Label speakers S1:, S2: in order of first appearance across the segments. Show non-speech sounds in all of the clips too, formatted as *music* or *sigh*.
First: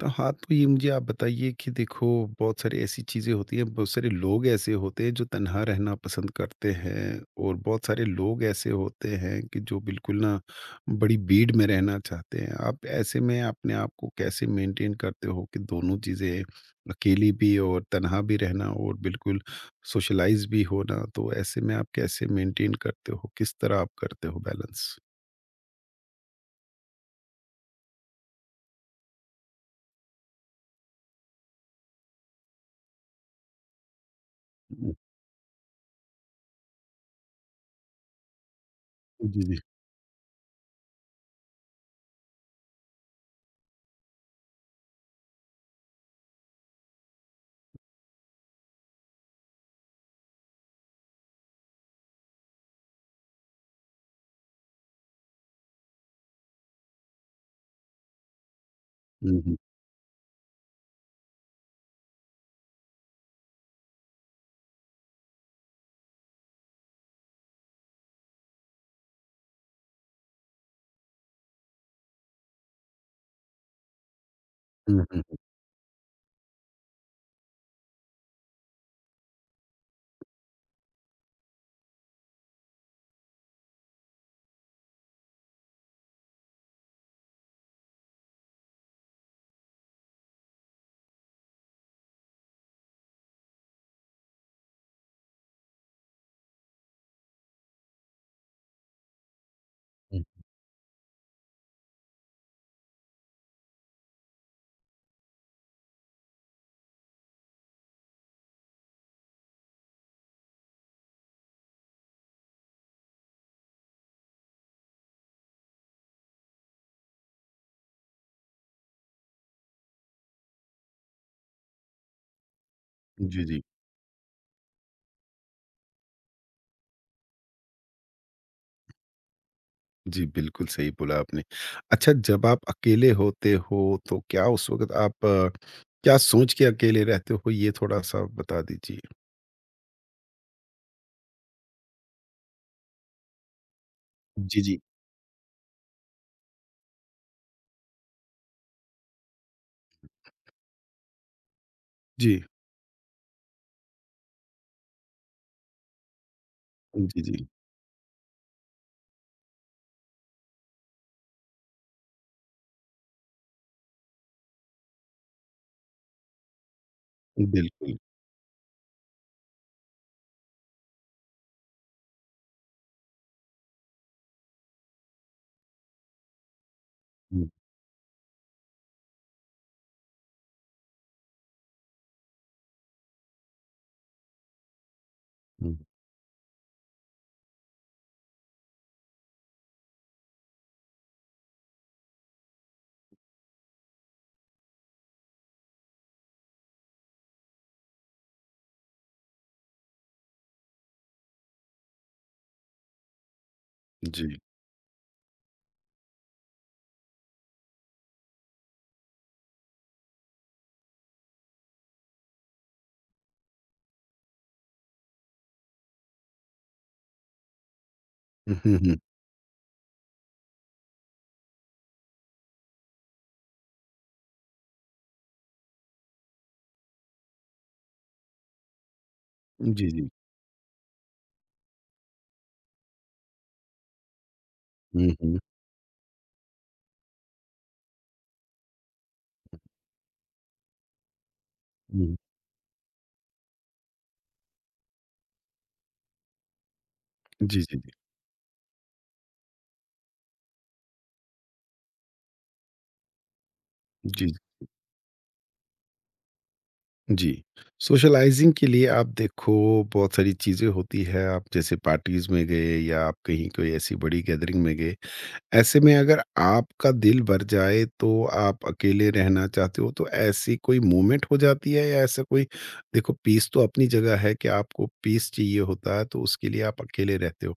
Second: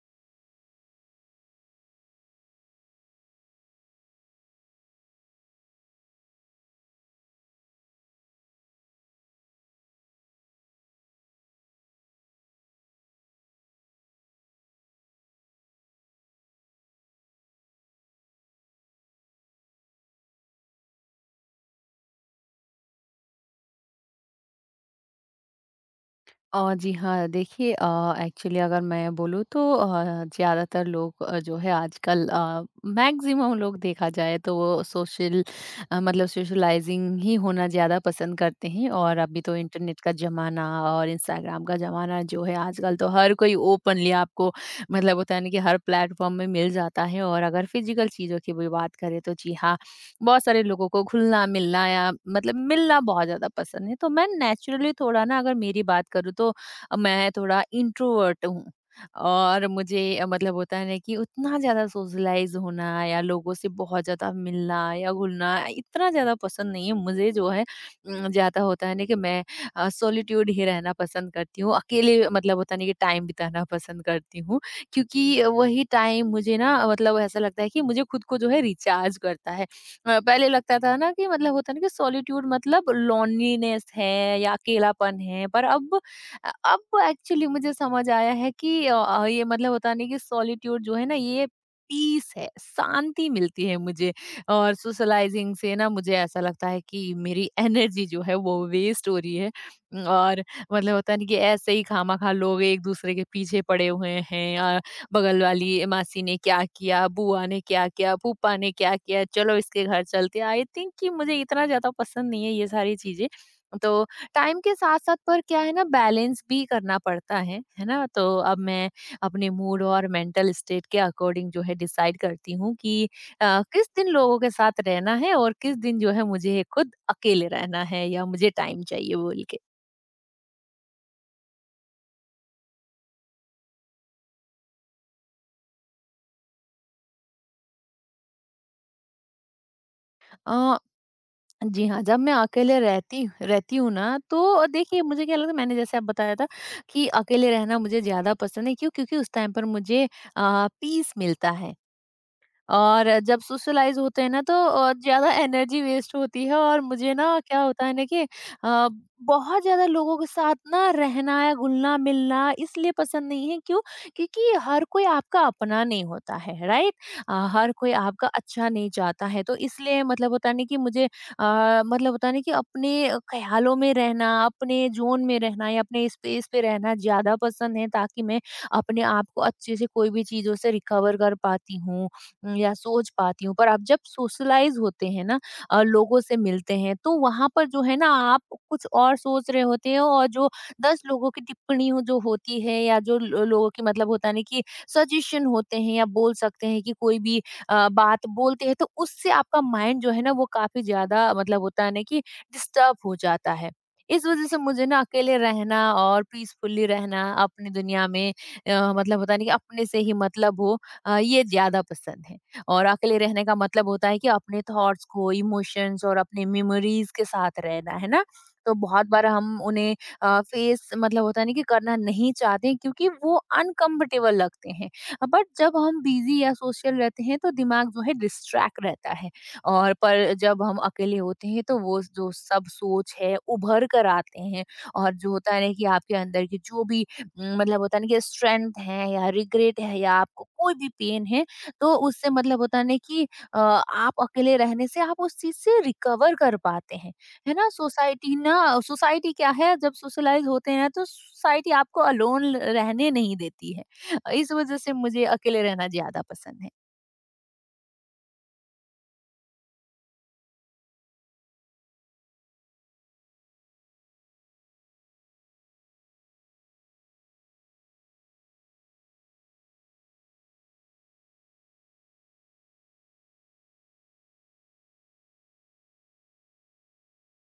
S1: तो हाँ, तो ये मुझे आप बताइए कि देखो, बहुत सारी ऐसी चीज़ें होती हैं। बहुत सारे लोग ऐसे होते हैं जो तन्हा रहना पसंद करते हैं और बहुत सारे लोग ऐसे होते हैं कि जो बिल्कुल ना बड़ी भीड़ में रहना चाहते हैं। आप ऐसे में अपने आप को कैसे मेंटेन करते हो कि दोनों चीज़ें, अकेली भी और तन्हा भी रहना और बिल्कुल सोशलाइज़ भी होना? तो ऐसे में आप कैसे मेंटेन करते हो? किस तरह आप करते हो बैलेंस?
S2: जी हाँ, देखिए एक्चुअली अगर मैं बोलूँ तो ज़्यादातर लोग जो है आजकल मैक्सिमम लोग देखा जाए तो वो
S1: हुँ,
S2: सोशल मतलब सोशलाइजिंग ही होना ज़्यादा पसंद करते हैं और अभी
S1: जी,
S2: तो
S1: जी।
S2: इंटरनेट का ज़माना और इंस्टाग्राम का ज़माना जो है आजकल तो हर कोई ओपनली आपको मतलब होता है ना कि हर प्लेटफॉर्म में मिल जाता है। और अगर फिजिकल चीज़ों की भी बात करें तो जी हाँ, बहुत सारे लोगों को घुलना-मिलना या मतलब मिलना बहुत ज़्यादा पसंद है। तो मैं नेचुरली थोड़ा ना अगर मेरी बात करूँ तो मैं थोड़ा इंट्रोवर्ट हूँ
S1: हुँ, हुँ।
S2: और मुझे मतलब होता है ना कि उतना ज़्यादा सोशलाइज़ होना या लोगों से बहुत ज़्यादा मिलना या घुलना इतना ज़्यादा पसंद नहीं है। मुझे जो है ज़्यादा होता है ना कि मैं सॉलिट्यूड ही रहना पसंद करती हूँ। अकेले मतलब होता नहीं कि टाइम बिताना पसंद करती हूँ,
S1: हुँ, हुँ,
S2: क्योंकि वही टाइम मुझे ना मतलब ऐसा लगता है कि मुझे खुद को जो है रिचार्ज करता है। पहले लगता था ना कि मतलब होता है ना कि सॉलिट्यूड मतलब लोनलीनेस है या अकेलापन है, पर अब एक्चुअली मुझे समझ आया है कि ये मतलब होता नहीं कि सॉलिट्यूड जो है ना ये पीस है, शांति मिलती है मुझे। और सोशलाइजिंग से ना मुझे ऐसा लगता है कि मेरी एनर्जी जो है वो वेस्ट हो रही है
S1: हुँ।
S2: और मतलब होता नहीं कि ऐसे ही खामा खा लोग एक दूसरे के पीछे पड़े हुए हैं। बगल वाली मासी ने क्या किया, बुआ ने क्या किया, फूफा ने क्या किया, चलो इसके घर चलते हैं। आई थिंक कि मुझे इतना ज़्यादा पसंद नहीं है ये सारी चीज़ें। तो टाइम के साथ-साथ पर क्या है ना बैलेंस भी करना पड़ता है ना? तो अब मैं अपने मूड और मेंटल स्टेट के अकॉर्डिंग जो है डिसाइड करती हूँ कि
S1: जी, जी।
S2: किस दिन लोगों के साथ रहना है और किस दिन जो है मुझे खुद अकेले रहना है या मुझे टाइम चाहिए बोल के।
S1: जी, बिल्कुल सही बोला आपने। अच्छा, जब आप अकेले होते हो तो क्या उस वक़्त आप क्या सोच के अकेले रहते हो? ये थोड़ा-सा बता दीजिए।
S2: अ, जी हाँ, जब मैं अकेले रहती रहती हूँ ना,
S1: जी,
S2: तो
S1: जी।
S2: देखिए मुझे क्या लगता है मैंने जैसे अब बताया था कि अकेले रहना मुझे ज़्यादा पसंद है। क्यों? क्योंकि उस टाइम पर मुझे पीस मिलता है।
S1: जी।
S2: और जब सोशलाइज होते हैं ना तो ज़्यादा एनर्जी वेस्ट होती है। और मुझे
S1: जी,
S2: ना
S1: जी।
S2: क्या होता है ना कि अ, बहुत ज़्यादा लोगों के साथ ना रहना या घुलना-मिलना इसलिए पसंद नहीं है। क्यों? क्योंकि हर कोई आपका अपना नहीं होता है, राइट? हर कोई
S1: बिल्कुल।
S2: आपका अच्छा नहीं चाहता है, तो इसलिए मतलब होता नहीं कि मुझे मतलब होता नहीं कि अपने ख़्यालों में रहना, अपने ज़ोन में रहना या अपने स्पेस पे रहना ज़्यादा
S1: हुँ,
S2: पसंद है, ताकि मैं अपने आप को अच्छे से कोई भी चीज़ों से रिकवर कर पाती हूँ। या सोच पाती हूँ। पर आप जब सोशलाइज़ होते हैं ना,
S1: हुँ।
S2: लोगों से मिलते हैं, तो वहाँ पर जो है ना आप कुछ और सोच रहे होते हो और जो 10 लोगों की टिप्पणी हो जो होती है या जो लो लोगों की मतलब होता है ना कि सजेशन होते हैं या बोल सकते हैं कि कोई भी बात बोलते हैं, तो उससे आपका माइंड जो है ना वो काफ़ी ज़्यादा मतलब होता है ना कि डिस्टर्ब हो जाता है। इस
S1: जी।
S2: वज़ह से मुझे ना अकेले रहना और पीसफुली रहना अपनी दुनिया में मतलब होता नहीं कि अपने से ही मतलब हो ये ज़्यादा पसंद है। और अकेले रहने का मतलब होता है कि अपने थॉट्स को, इमोशंस और अपने मेमोरीज के साथ रहना, है ना?
S1: हुँ,
S2: तो
S1: हुँ।
S2: बहुत बार हम उन्हें फेस मतलब होता है ना कि करना नहीं चाहते हैं, क्योंकि वो अनकम्फर्टेबल लगते हैं। बट जब हम बिज़ी या सोशल रहते हैं तो दिमाग जो है डिस्ट्रैक्ट रहता है
S1: जी,
S2: और
S1: जी।
S2: पर जब हम अकेले होते हैं तो वो जो सब सोच है उभर कर आते हैं।
S1: हुँ,
S2: और जो
S1: हुँ।
S2: होता है ना कि आपके अंदर की जो भी मतलब होता है ना कि स्ट्रेंथ है या रिग्रेट है या आपको कोई भी पेन है, तो
S1: हुँ।
S2: उससे मतलब होता है ना कि आप अकेले रहने से आप उस चीज़ से रिकवर कर पाते हैं। है
S1: जी,
S2: ना?
S1: जी, जी।
S2: सोसाइटी क्या है, जब सोशलाइज़ होते हैं ना तो सोसाइटी आपको अलोन ल रहने नहीं देती है।
S1: जी,
S2: इस वज़ह से मुझे अकेले रहना ज़्यादा पसंद है।
S1: जी। सोशलाइज़िंग के लिए आप देखो, बहुत सारी चीज़ें होती है। आप जैसे पार्टीज़ में गए या आप कहीं कोई ऐसी बड़ी गैदरिंग में गए, ऐसे में अगर आपका दिल भर जाए तो आप अकेले रहना चाहते हो। तो ऐसी कोई मोमेंट हो जाती है या ऐसा कोई, देखो पीस तो अपनी जगह है कि आपको पीस चाहिए होता है, तो उसके लिए आप अकेले रहते हो।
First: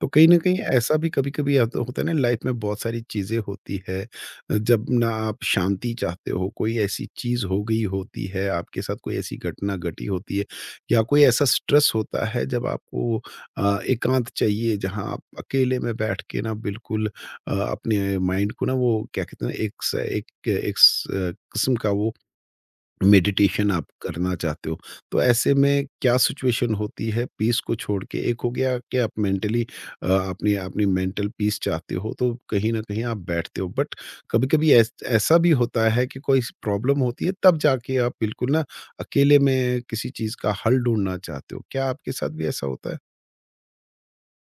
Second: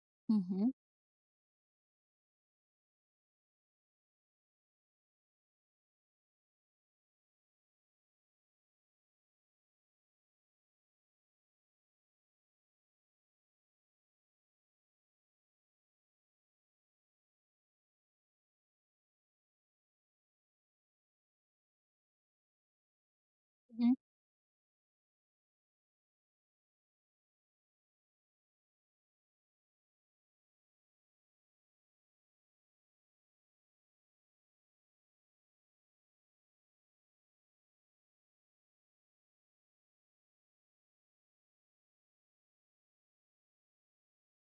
S1: तो कहीं न
S2: हुँ,
S1: कहीं
S2: हुँ।
S1: ऐसा भी कभी-कभी आता होता होता है ना, लाइफ में बहुत सारी चीज़ें होती है, जब ना आप शांति चाहते हो। कोई ऐसी चीज़ हो गई होती है, आपके साथ कोई ऐसी घटना घटी होती है या कोई ऐसा स्ट्रेस होता है जब आपको एकांत चाहिए, जहाँ आप अकेले में बैठ के ना बिल्कुल अपने माइंड को, ना वो क्या कहते हैं ना, एक स एक एक स अ, किस्म का वो मेडिटेशन आप
S2: हुँ।
S1: करना चाहते हो। तो ऐसे में क्या सिचुएशन होती है पीस को छोड़ के? एक हो गया कि आप मेंटली अपनी अपनी मेंटल पीस चाहते हो, तो कहीं न कहीं आप बैठते हो। बट कभी-कभी ऐस ऐसा भी होता है कि कोई स प्रॉब्लम होती है, तब जाके आप बिल्कुल ना अकेले में किसी चीज़ का हल ढूँढना चाहते हो। क्या आपके साथ भी ऐसा होता है?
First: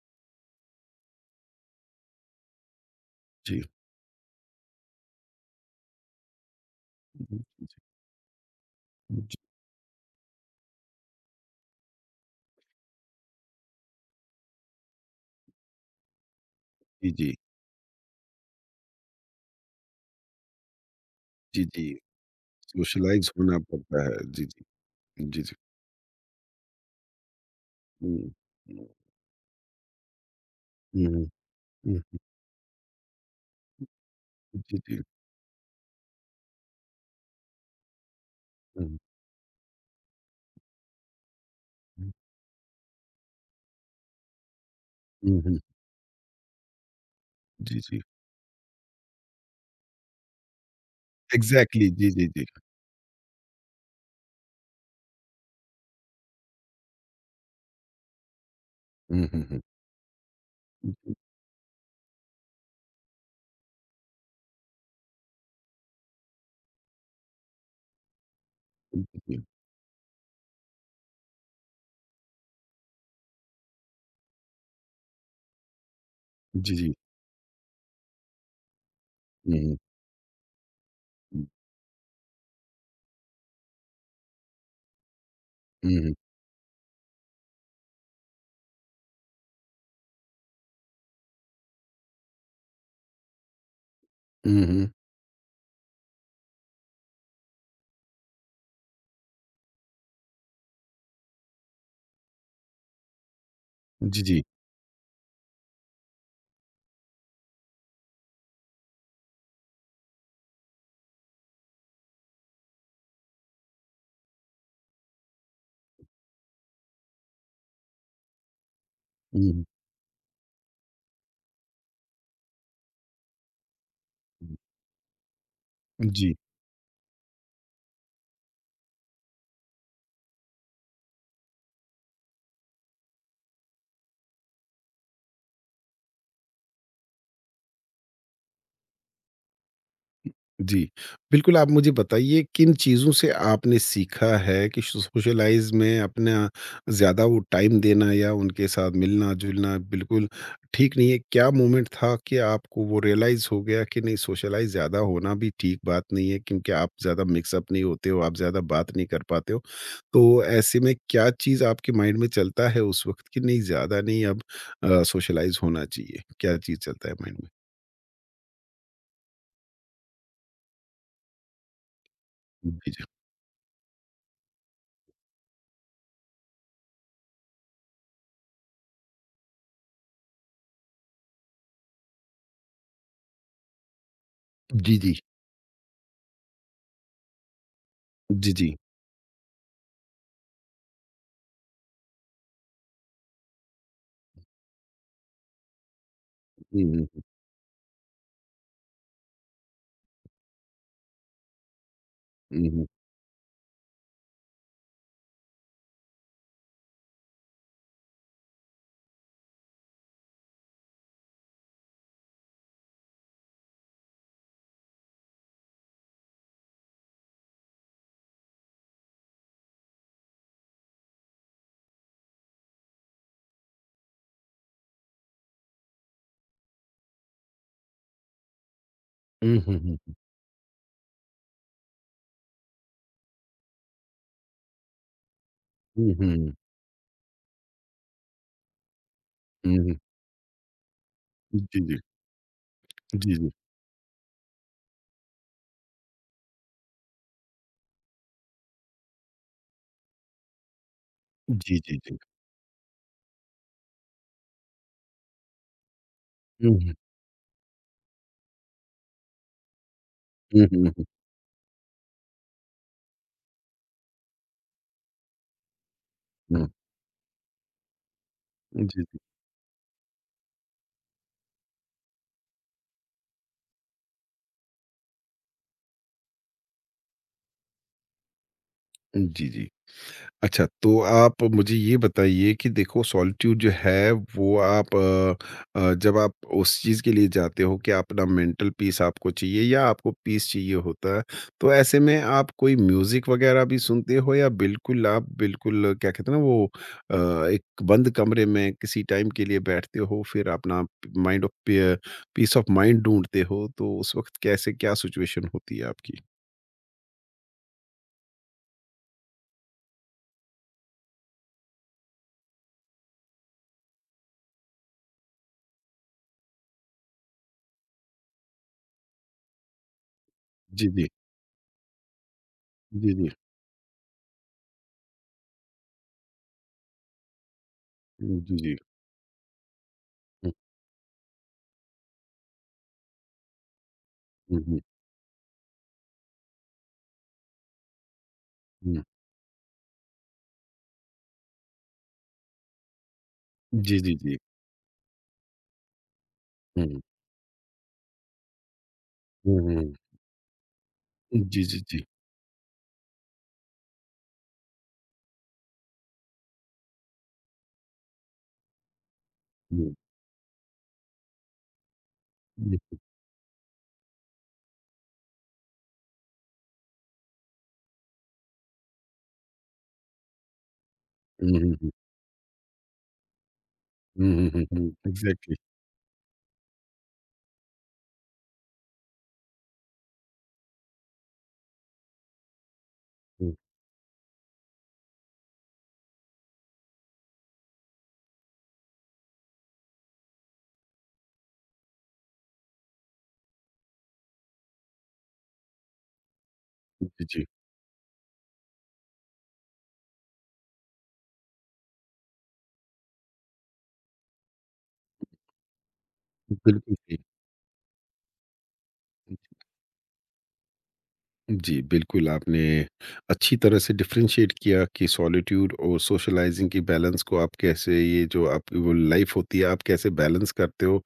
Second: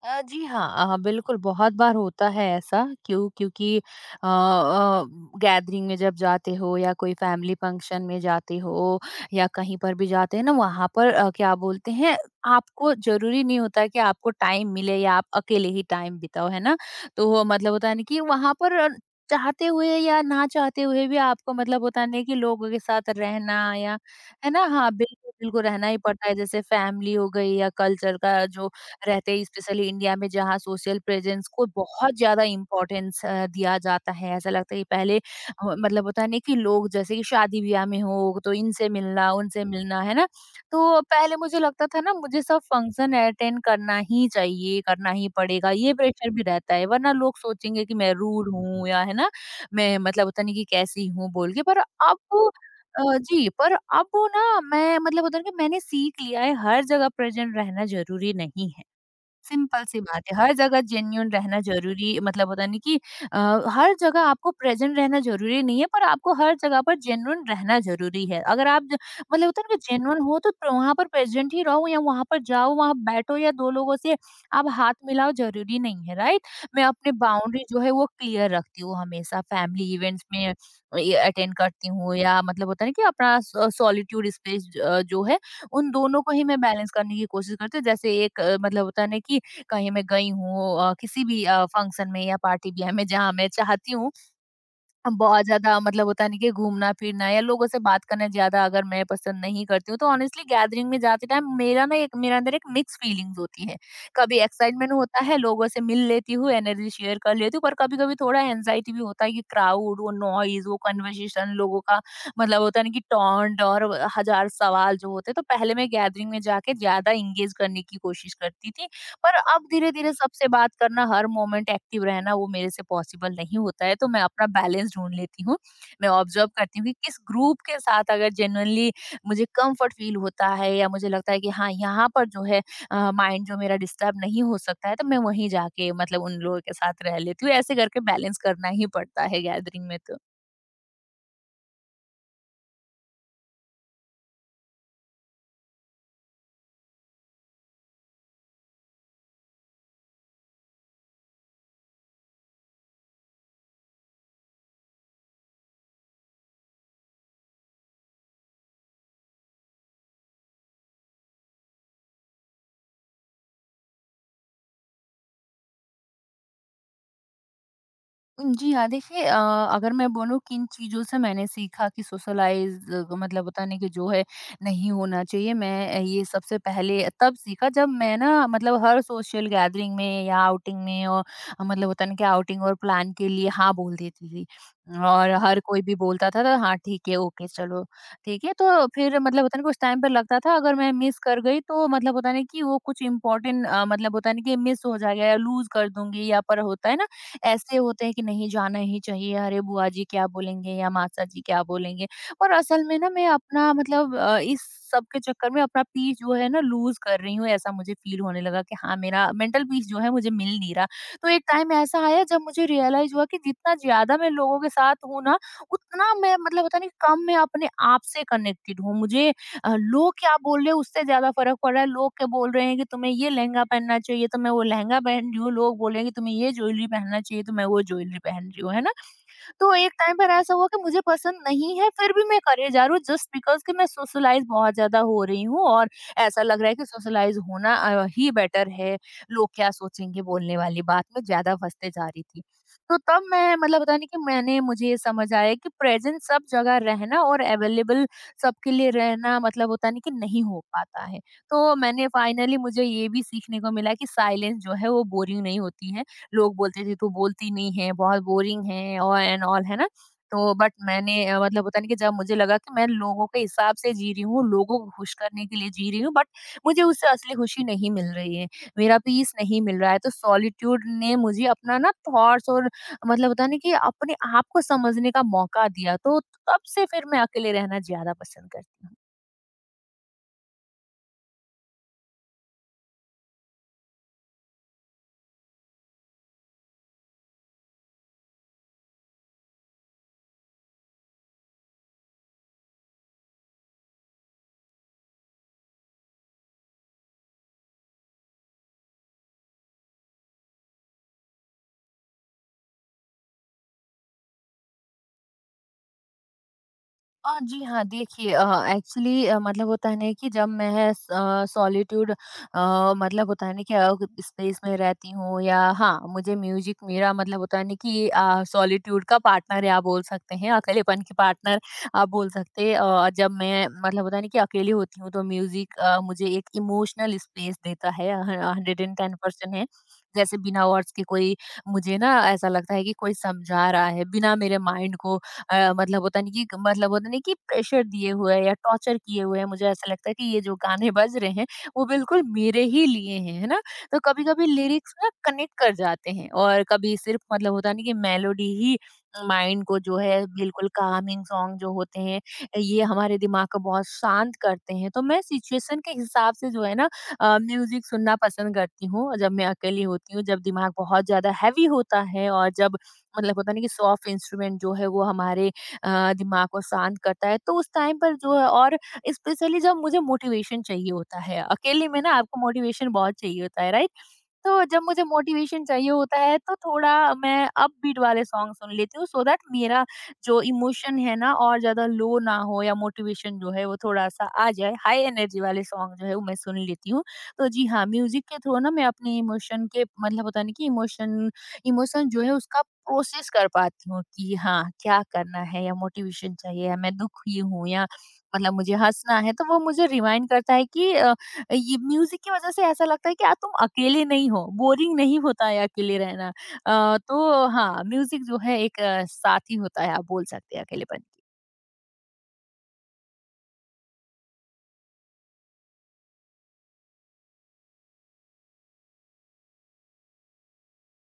S2: जी हाँ, बिल्कुल बहुत बार होता है ऐसा। क्यों?
S1: जी।
S2: क्योंकि गैदरिंग में जब जाते हो या कोई फैमिली फंक्शन में जाते हो
S1: जी,
S2: या कहीं पर भी जाते हैं ना, वहाँ पर क्या बोलते हैं, आपको ज़रूरी नहीं होता कि आपको टाइम मिले या आप अकेले ही टाइम बिताओ, है ना?
S1: जी, जी,
S2: तो
S1: जी,
S2: वो मतलब होता है ना कि वहाँ पर चाहते हुए या ना चाहते हुए भी आपको
S1: जी,
S2: मतलब
S1: जी।
S2: होता नहीं कि लोगों के साथ
S1: सोशलाइज़
S2: रहना
S1: होना
S2: या
S1: पड़ता है। जी,
S2: है ना?
S1: जी।
S2: हाँ, बिल्कुल,
S1: जी, जी।
S2: बिल्कुल रहना ही पड़ता है, जैसे फैमिली हो गई या कल्चर
S1: हुँ,
S2: का जो
S1: हुँ,
S2: रहते हैं, स्पेशली इंडिया में, जहाँ सोशल
S1: हुँ, हुँ।
S2: प्रेजेंस को बहुत ज़्यादा इम्पोर्टेंस दिया जाता है। ऐसा लगता
S1: जी,
S2: है कि
S1: जी।
S2: पहले ह मतलब होता है ना कि लोग जैसे कि शादी-ब्याह में हो, तो इनसे
S1: हुँ,
S2: मिलना, उनसे मिलना, है ना? तो पहले मुझे लगता था
S1: हुँ,
S2: ना मुझे सब फंक्शन अटेंड करना ही चाहिए, करना ही
S1: हुँ, हुँ।
S2: पड़ेगा, ये प्रेशर भी रहता है, वरना लोग
S1: जी,
S2: सोचेंगे कि
S1: जी।
S2: मैं रूड हूँ या है ना, मैं मतलब होता नहीं कि कैसी हूँ बोल के। पर
S1: एग्ज़ैक्टली, जी,
S2: अब
S1: जी, जी।
S2: जी, पर अब वो ना मैं मतलब होता है कि मैंने सीख लिया है हर जगह प्रेजेंट रहना ज़रूरी नहीं है।
S1: हुँ, हुँ, हुँ।
S2: सिंपल सी बात है, हर जगह
S1: जी,
S2: जेन्युइन रहना ज़रूरी मतलब होता नहीं कि अ, हर जगह आपको प्रेज़ेंट रहना ज़रूरी नहीं है, पर आपको हर जगह पर जेन्युइन रहना ज़रूरी है। अगर आप ज
S1: जी,
S2: मतलब होता है ना कि जेन्युइन हो तो प्र वहाँ पर प्रेज़ेंट ही रहो या वहाँ पर जाओ, वहाँ बैठो या 2 लोगों से आप हाथ मिलाओ ज़रूरी नहीं है, राइट?
S1: जी,
S2: मैं
S1: जी।
S2: अपने बाउंड्री जो है वो क्लियर रखती हूँ हमेशा।
S1: हुँ, हुँ,
S2: फैमिली इवेंट्स में ये
S1: हुँ,
S2: अटेंड करती हूँ या मतलब होता है ना कि अपना सॉलिट्यूड स्पेस जो है, उन
S1: हुँ,
S2: दोनों को ही मैं बैलेंस करने की कोशिश करती हूँ। जैसे एक मतलब होता है ना कि कहीं मैं गई हूँ किसी भी फंक्शन में या पार्टी भी है, मैं जहाँ मैं चाहती हूँ
S1: हुँ, हुँ, हुँ।
S2: हम बहुत ज़्यादा मतलब होता नहीं कि घूमना-फिरना या लोगों से बात करना ज़्यादा अगर मैं पसंद नहीं करती हूँ, तो ऑनेस्टली गैदरिंग में जाते टाइम मेरा ना एक मेरे अंदर एक मिक्स फीलिंग्स होती है।
S1: जी,
S2: कभी
S1: जी।
S2: एक्साइटमेंट होता है, लोगों से मिल लेती हूँ, एनर्जी शेयर कर लेती हूँ, पर कभी-कभी थोड़ा एंग्ज़ायटी भी होता है कि क्राउड, वो नॉइज़, वो कन्वर्सेशन, लोगों का मतलब होता है ना कि टॉन्ट और हज़ार सवाल जो होते हैं, तो पहले मैं गैदरिंग में जाके ज़्यादा एंगेज करने की कोशिश करती थी। पर
S1: हुँ, हुँ,
S2: अब धीरे-धीरे सबसे बात करना, हर मोमेंट एक्टिव रहना वो मेरे से पॉसिबल नहीं होता है, तो मैं अपना
S1: हुँ।
S2: बैलेंस ढूँढ लेती हूँ। मैं
S1: जी।
S2: ऑब्जर्व करती हूँ कि किस ग्रुप के साथ अगर जेनुइनली मुझे कम्फर्ट फील होता है या मुझे लगता है कि हाँ, यहाँ पर जो है माइंड जो मेरा डिस्टर्ब नहीं हो सकता है, तो मैं वहीं जाके मतलब उन लोगों के साथ रह लेती हूँ। ऐसे करके बैलेंस करना ही पड़ता है गैदरिंग में तो।
S1: जी, बिल्कुल। आप मुझे बताइए किन चीज़ों से आपने सीखा है कि सोशलाइज़ में अपना ज़्यादा वो टाइम देना या उनके साथ मिलना-जुलना बिल्कुल ठीक नहीं है? क्या मोमेंट था कि आपको वो रियलाइज़ हो गया कि नहीं, सोशलाइज़ ज़्यादा होना भी ठीक बात नहीं है, क्योंकि आप ज़्यादा मिक्स अप नहीं होते हो, आप ज़्यादा बात नहीं कर पाते हो? तो ऐसे में क्या चीज़ आपके माइंड में चलता है उस वक़्त, कि नहीं ज़्यादा नहीं, अब सोशलाइज़ होना चाहिए? क्या चीज़ चलता है माइंड में?
S2: जी हाँ, देखिए अगर मैं बोलूँ किन चीज़ों से मैंने सीखा कि सोशलाइज़
S1: जी, जी।
S2: मतलब होता है ना कि जो है नहीं होना चाहिए, मैं ये सबसे पहले तब सीखा जब मैं ना मतलब हर सोशल गैदरिंग में या आउटिंग में और मतलब होता है ना कि आउटिंग और प्लान के लिए हाँ बोल देती थी।
S1: जी, जी।
S2: और हर कोई भी बोलता था तो हाँ ठीक है, ओके चलो ठीक
S1: जी,
S2: है।
S1: जी।
S2: तो फिर मतलब होता है ना कि उस टाइम पे लगता था अगर मैं मिस कर गई तो मतलब होता है ना कि वो कुछ इम्पोर्टेंट मतलब होता है ना कि मिस हो जाएगा या लूज़ कर दूँगी या पर होता है
S1: हुँ,
S2: ना
S1: हुँ।
S2: ऐसे होते हैं कि नहीं जाना ही चाहिए, अरे बुआ जी क्या बोलेंगे या मासा जी क्या बोलेंगे? और
S1: हुँ,
S2: असल
S1: हुँ।
S2: में ना मैं अपना मतलब इस सब के चक्कर में अपना पीस जो है ना लूज़ कर रही हूँ, ऐसा मुझे फ़ील होने लगा कि हाँ, मेरा मेंटल पीस जो है मुझे मिल नहीं रहा। तो एक टाइम ऐसा आया जब मुझे रियलाइज़ हुआ कि जितना ज़्यादा मैं लोगों के साथ हूँ ना, उतना मैं मतलब पता नहीं कम मैं अपने आप से कनेक्टेड हूँ। मुझे लोग क्या बोल रहे हैं उससे ज़्यादा फ़र्क पड़ रहा है। लोग क्या बोल रहे हैं कि तुम्हें ये लहंगा पहनना चाहिए, तो मैं वो लहंगा पहन रही हूँ। लोग बोल रहे हैं कि तुम्हें ये ज्वेलरी पहनना चाहिए, तो मैं वो ज्वेलरी पहन रही हूँ, है ना?
S1: हुँ,
S2: तो
S1: हुँ,
S2: एक
S1: हुँ।
S2: टाइम पर ऐसा हुआ कि मुझे पसंद नहीं है फिर भी मैं करे जा रही हूँ जस्ट बिकॉज़ कि मैं सोशलाइज़ बहुत ज़्यादा हो रही हूँ और
S1: हुँ,
S2: ऐसा
S1: हुँ।
S2: लग रहा है कि सोशलाइज़ होना ही बेटर है, लोग क्या
S1: हुँ, हुँ।
S2: सोचेंगे बोलने वाली बात में ज़्यादा
S1: जी,
S2: फँसते
S1: जी।
S2: जा रही थी। तो तब
S1: जी, जी।
S2: मैं मतलब पता नहीं कि मैंने मुझे ये समझ आया कि प्रेज़ेंट सब जगह रहना और अवेलेबल सबके लिए रहना मतलब होता नहीं कि नहीं हो पाता है। तो
S1: जी, जी,
S2: मैंने
S1: जी।
S2: फाइनली मुझे ये भी सीखने को मिला कि साइलेंस जो है वो बोरिंग नहीं होती है। लोग
S1: हुँ,
S2: बोलते
S1: हुँ।
S2: थे तू बोलती नहीं है, बहुत बोरिंग है और एंड ऑल है ना? तो
S1: हुँ,
S2: बट
S1: हुँ, हुँ।
S2: मैंने मतलब होता नहीं कि जब मुझे लगा कि मैं लोगों के हिसाब से जी रही हूँ, लोगों को खुश करने के लिए जी रही हूँ बट
S1: हुँ।
S2: मुझे उससे असली खुशी नहीं मिल रही है, मेरा
S1: जी, जी।
S2: पीस नहीं मिल रहा है। तो सॉलिट्यूड ने मुझे अपना ना थॉट्स और मतलब होता है ना कि अपने आप को समझने का मौका दिया। तो तब से फिर मैं अकेले रहना ज़्यादा पसंद करती हूँ।
S1: जी, जी। अच्छा, तो आप मुझे ये बताइए कि देखो, सॉलिट्यूड जो है वो आप जब आप उस चीज़ के लिए जाते हो कि अपना मेंटल पीस आपको चाहिए या आपको पीस चाहिए होता है, तो ऐसे में आप कोई म्यूज़िक वग़ैरह भी सुनते हो, या बिल्कुल आप बिल्कुल क्या कहते हैं ना वो, अ, एक बंद कमरे में किसी टाइम के लिए बैठते हो, फिर अपना माइंड ऑफ पी पीस ऑफ माइंड ढूँढते हो? तो उस वक़्त कैसे क्या सिचुएशन होती है आपकी?
S2: जी हाँ, देखिए एक्चुअली मतलब होता है ना कि जब मैं सॉलिट्यूड मतलब होता है ना कि स्पेस में रहती हूँ या हाँ, मुझे म्यूज़िक मेरा मतलब होता है ना कि सॉलिट्यूड का पार्टनर है आप बोल सकते हैं,
S1: जी,
S2: अकेलेपन
S1: जी।
S2: की पार्टनर आप बोल सकते हैं।
S1: जी, जी।
S2: जब मैं मतलब होता है ना कि अकेली होती हूँ तो म्यूज़िक मुझे एक इमोशनल स्पेस देता है ह
S1: जी, जी।
S2: 110% है। जैसे
S1: हुँ,
S2: बिना वर्ड्स के कोई मुझे ना ऐसा लगता है कि कोई समझा रहा है, बिना मेरे
S1: हुँ, हुँ।
S2: माइंड को मतलब होता नहीं कि प्रेशर दिए हुए हैं या टॉर्चर
S1: हुँ।
S2: किए हुए हैं, मुझे ऐसा लगता है कि ये जो गाने बज रहे हैं वो बिल्कुल मेरे ही लिए हैं, है ना।
S1: जी,
S2: तो
S1: जी,
S2: कभी
S1: जी।
S2: कभी लिरिक्स ना कनेक्ट कर जाते हैं और कभी
S1: हुँ,
S2: सिर्फ मतलब होता नहीं कि मेलोडी ही
S1: हुँ,
S2: माइंड
S1: हुँ,
S2: को
S1: हुँ।
S2: जो है, बिल्कुल कामिंग सॉन्ग
S1: जी,
S2: जो
S1: जी,
S2: होते
S1: जी।
S2: हैं ये हमारे दिमाग को बहुत शांत करते हैं। तो मैं सिचुएशन के हिसाब से जो है ना म्यूजिक सुनना पसंद करती हूँ, जब मैं अकेली
S1: हुँ,
S2: होती हूँ, जब दिमाग बहुत ज्यादा हैवी होता है और
S1: हुँ,
S2: जब मतलब होता है ना कि सॉफ्ट इंस्ट्रूमेंट जो है वो हमारे दिमाग को शांत करता है, तो उस टाइम पर जो है। और स्पेशली जब मुझे मोटिवेशन चाहिए होता है,
S1: हुँ, हुँ,
S2: अकेले
S1: हुँ।
S2: में ना आपको मोटिवेशन बहुत चाहिए होता है, राइट।
S1: हुँ, हुँ, हुँ,
S2: तो जब
S1: हुँ।
S2: मुझे
S1: एग्ज़ैक्टली,
S2: मोटिवेशन चाहिए होता है तो थोड़ा मैं अपबीट वाले सॉन्ग सुन लेती हूँ, सो दैट मेरा जो इमोशन है ना और ज्यादा लो ना हो, या मोटिवेशन जो
S1: हुँ,
S2: है वो थोड़ा सा आ जाए, हाई एनर्जी वाले सॉन्ग जो है वो मैं सुन लेती हूँ। तो जी हाँ, म्यूजिक के थ्रू ना मैं अपने इमोशन के मतलब होता नहीं कि इमोशन इमोशन जो है उसका प्रोसेस कर पाती हूँ कि हाँ क्या करना है, या मोटिवेशन चाहिए या मैं
S1: जी,
S2: दुखी
S1: जी।
S2: हूँ या मतलब मुझे हंसना है, तो वो मुझे रिमाइंड करता है कि ये म्यूजिक की वजह से ऐसा लगता है कि यार तुम अकेले नहीं हो, बोरिंग नहीं होता है अकेले रहना।
S1: बिल्कुल सही।
S2: तो हाँ, म्यूजिक जो है एक साथी होता है, आप बोल सकते हैं अकेलेपन की।
S1: जी, बिल्कुल आपने अच्छी तरह से डिफ़रेंशिएट किया कि सॉलिट्यूड और सोशलाइज़िंग की बैलेंस को आप कैसे, ये जो आपकी वो लाइफ़ होती है, आप कैसे बैलेंस करते हो?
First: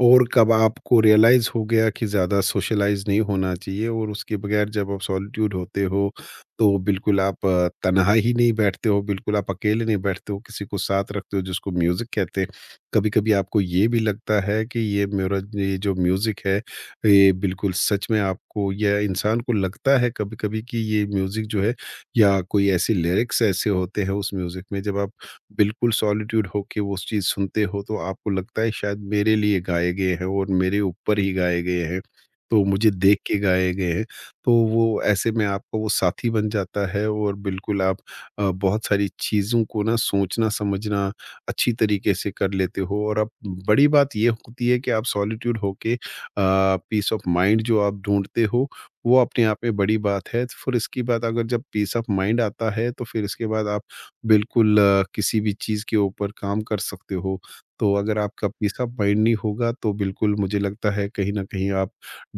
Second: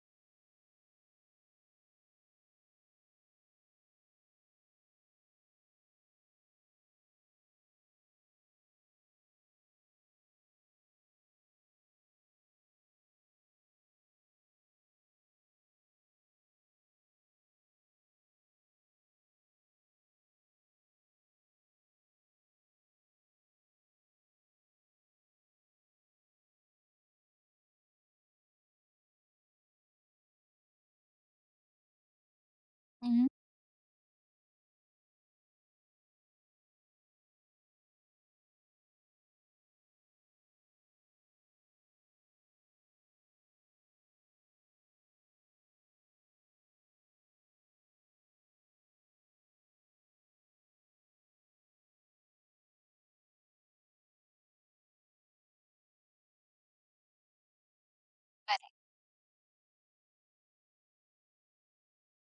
S1: और कब आपको रियलाइज़ हो गया कि ज़्यादा सोशलाइज़ नहीं होना चाहिए। और उसके बगैर जब आप सॉलिट्यूड होते हो, तो बिल्कुल आप तन्हा ही नहीं बैठते हो, बिल्कुल आप अकेले नहीं बैठते हो, किसी को साथ रखते हो जिसको म्यूज़िक कहते हैं। कभी-कभी आपको ये भी लगता है कि ये मेरा ये जो म्यूज़िक है, ये बिल्कुल सच में आपको या इंसान को लगता है कभी-कभी कि ये म्यूज़िक जो है, या कोई ऐसे लिरिक्स ऐसे होते हैं उस म्यूज़िक में, जब आप बिल्कुल सॉलिट्यूड होके वो उस चीज़ सुनते हो, तो आपको लगता है शायद मेरे लिए गाए गए हैं और मेरे ऊपर ही गाए गए हैं। तो मुझे देख
S2: हुँ,
S1: के गाए गए हैं। तो वो ऐसे में आपका वो साथी बन जाता है और बिल्कुल आप बहुत सारी चीज़ों को ना सोचना-समझना अच्छी तरीके से कर लेते हो। और अब बड़ी बात ये होती है कि आप सॉलिट्यूड होके अ, पीस ऑफ माइंड जो आप ढूँढते हो, वो अपने आप में बड़ी बात है। तो फिर इसके बाद अगर जब पीस ऑफ माइंड आता है, तो फिर इसके बाद आप बिल्कुल किसी भी चीज़ के ऊपर काम कर सकते हो। तो अगर आपका
S2: करेक्ट,
S1: पीस ऑफ माइंड नहीं होगा, तो बिल्कुल मुझे लगता है कहीं न कहीं आप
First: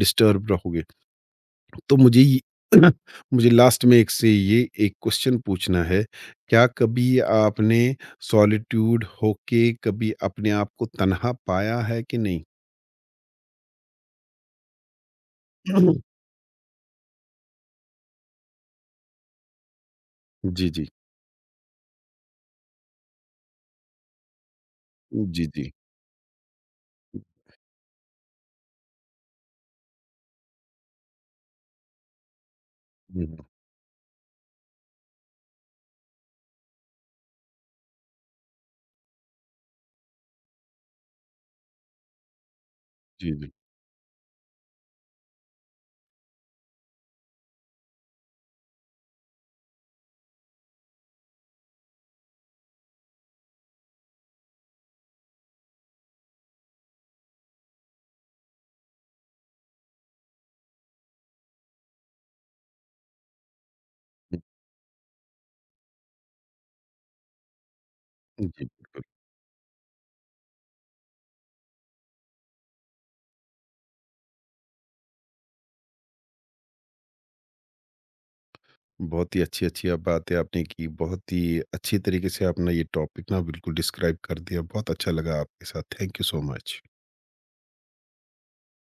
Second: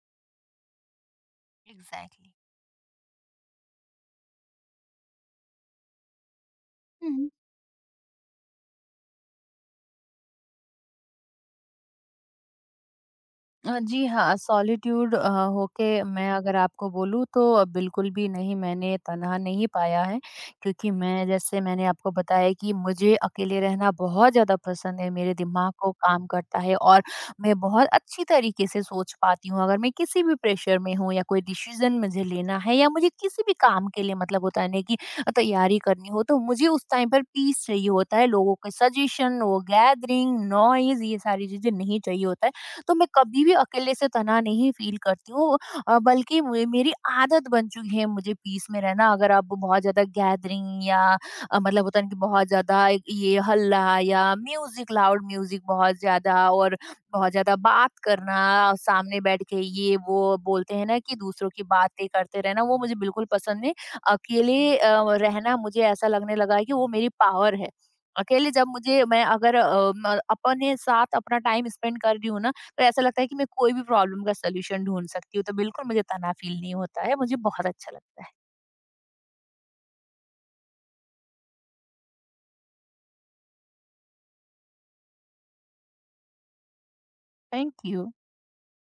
S1: डिस्टर्ब रहोगे। तो मुझे
S2: एग्ज़ैक्टली।
S1: ये *clears throat* मुझे लास्ट में एक से ये एक क्वेश्चन पूछना है। क्या
S2: हुँ,
S1: कभी
S2: हुँ।
S1: आपने सॉलिट्यूड होके कभी अपने आप को तन्हा पाया है कि नहीं?
S2: जी हाँ, सॉलिट्यूड होके
S1: *clears throat*
S2: मैं अगर आपको बोलूँ तो बिल्कुल भी नहीं, मैंने तन्हा नहीं पाया है,
S1: जी, जी।
S2: क्योंकि मैं जैसे मैंने आपको बताया कि मुझे अकेले रहना बहुत ज़्यादा पसंद है, मेरे
S1: जी, जी।
S2: दिमाग को काम करता है और मैं बहुत अच्छी तरीके से सोच पाती हूँ। अगर मैं किसी भी प्रेशर में हूँ या कोई डिसीज़न मुझे लेना है या मुझे
S1: हुँ,
S2: किसी
S1: हुँ।
S2: भी काम के लिए मतलब होता है ना कि तैयारी करनी हो, तो मुझे उस टाइम पर पीस चाहिए होता है, लोगों के सजेशन, वो गैदरिंग, नॉइज़, ये सारी चीज़ें नहीं चाहिए होता है। तो मैं
S1: जी,
S2: कभी
S1: जी।
S2: भी अकेले से तनाव नहीं फील करती हूँ, बल्कि मुझे मेरी आदत बन चुकी है मुझे पीस में रहना। अगर आप बहुत ज्यादा गैदरिंग या मतलब होता है ना कि बहुत ज्यादा एक ये हल्ला या म्यूजिक, लाउड म्यूजिक बहुत ज्यादा और बहुत ज्यादा बात करना, सामने बैठ के ये वो बोलते हैं ना कि दूसरों की बातें करते रहना, वो मुझे बिल्कुल पसंद नहीं। अकेले रहना मुझे ऐसा लगने लगा है कि वो मेरी पावर है।
S1: हुँ,
S2: अकेले जब
S1: जी।
S2: मुझे मैं अगर अपने साथ अपना टाइम स्पेंड कर रही हूँ ना, तो ऐसा लगता है कि मैं कोई भी प्रॉब्लम का सॉल्यूशन ढूंढ सकती हूँ, तो बिल्कुल मुझे तनाव फील नहीं होता है, मुझे बहुत अच्छा लगता है।
S1: बहुत ही अच्छी-अच्छी आप बातें आपने की। बहुत ही अच्छी तरीके से आपने ये टॉपिक ना बिल्कुल डिस्क्राइब कर दिया। बहुत अच्छा लगा आपके साथ। Thank you so much.
S2: Thank you.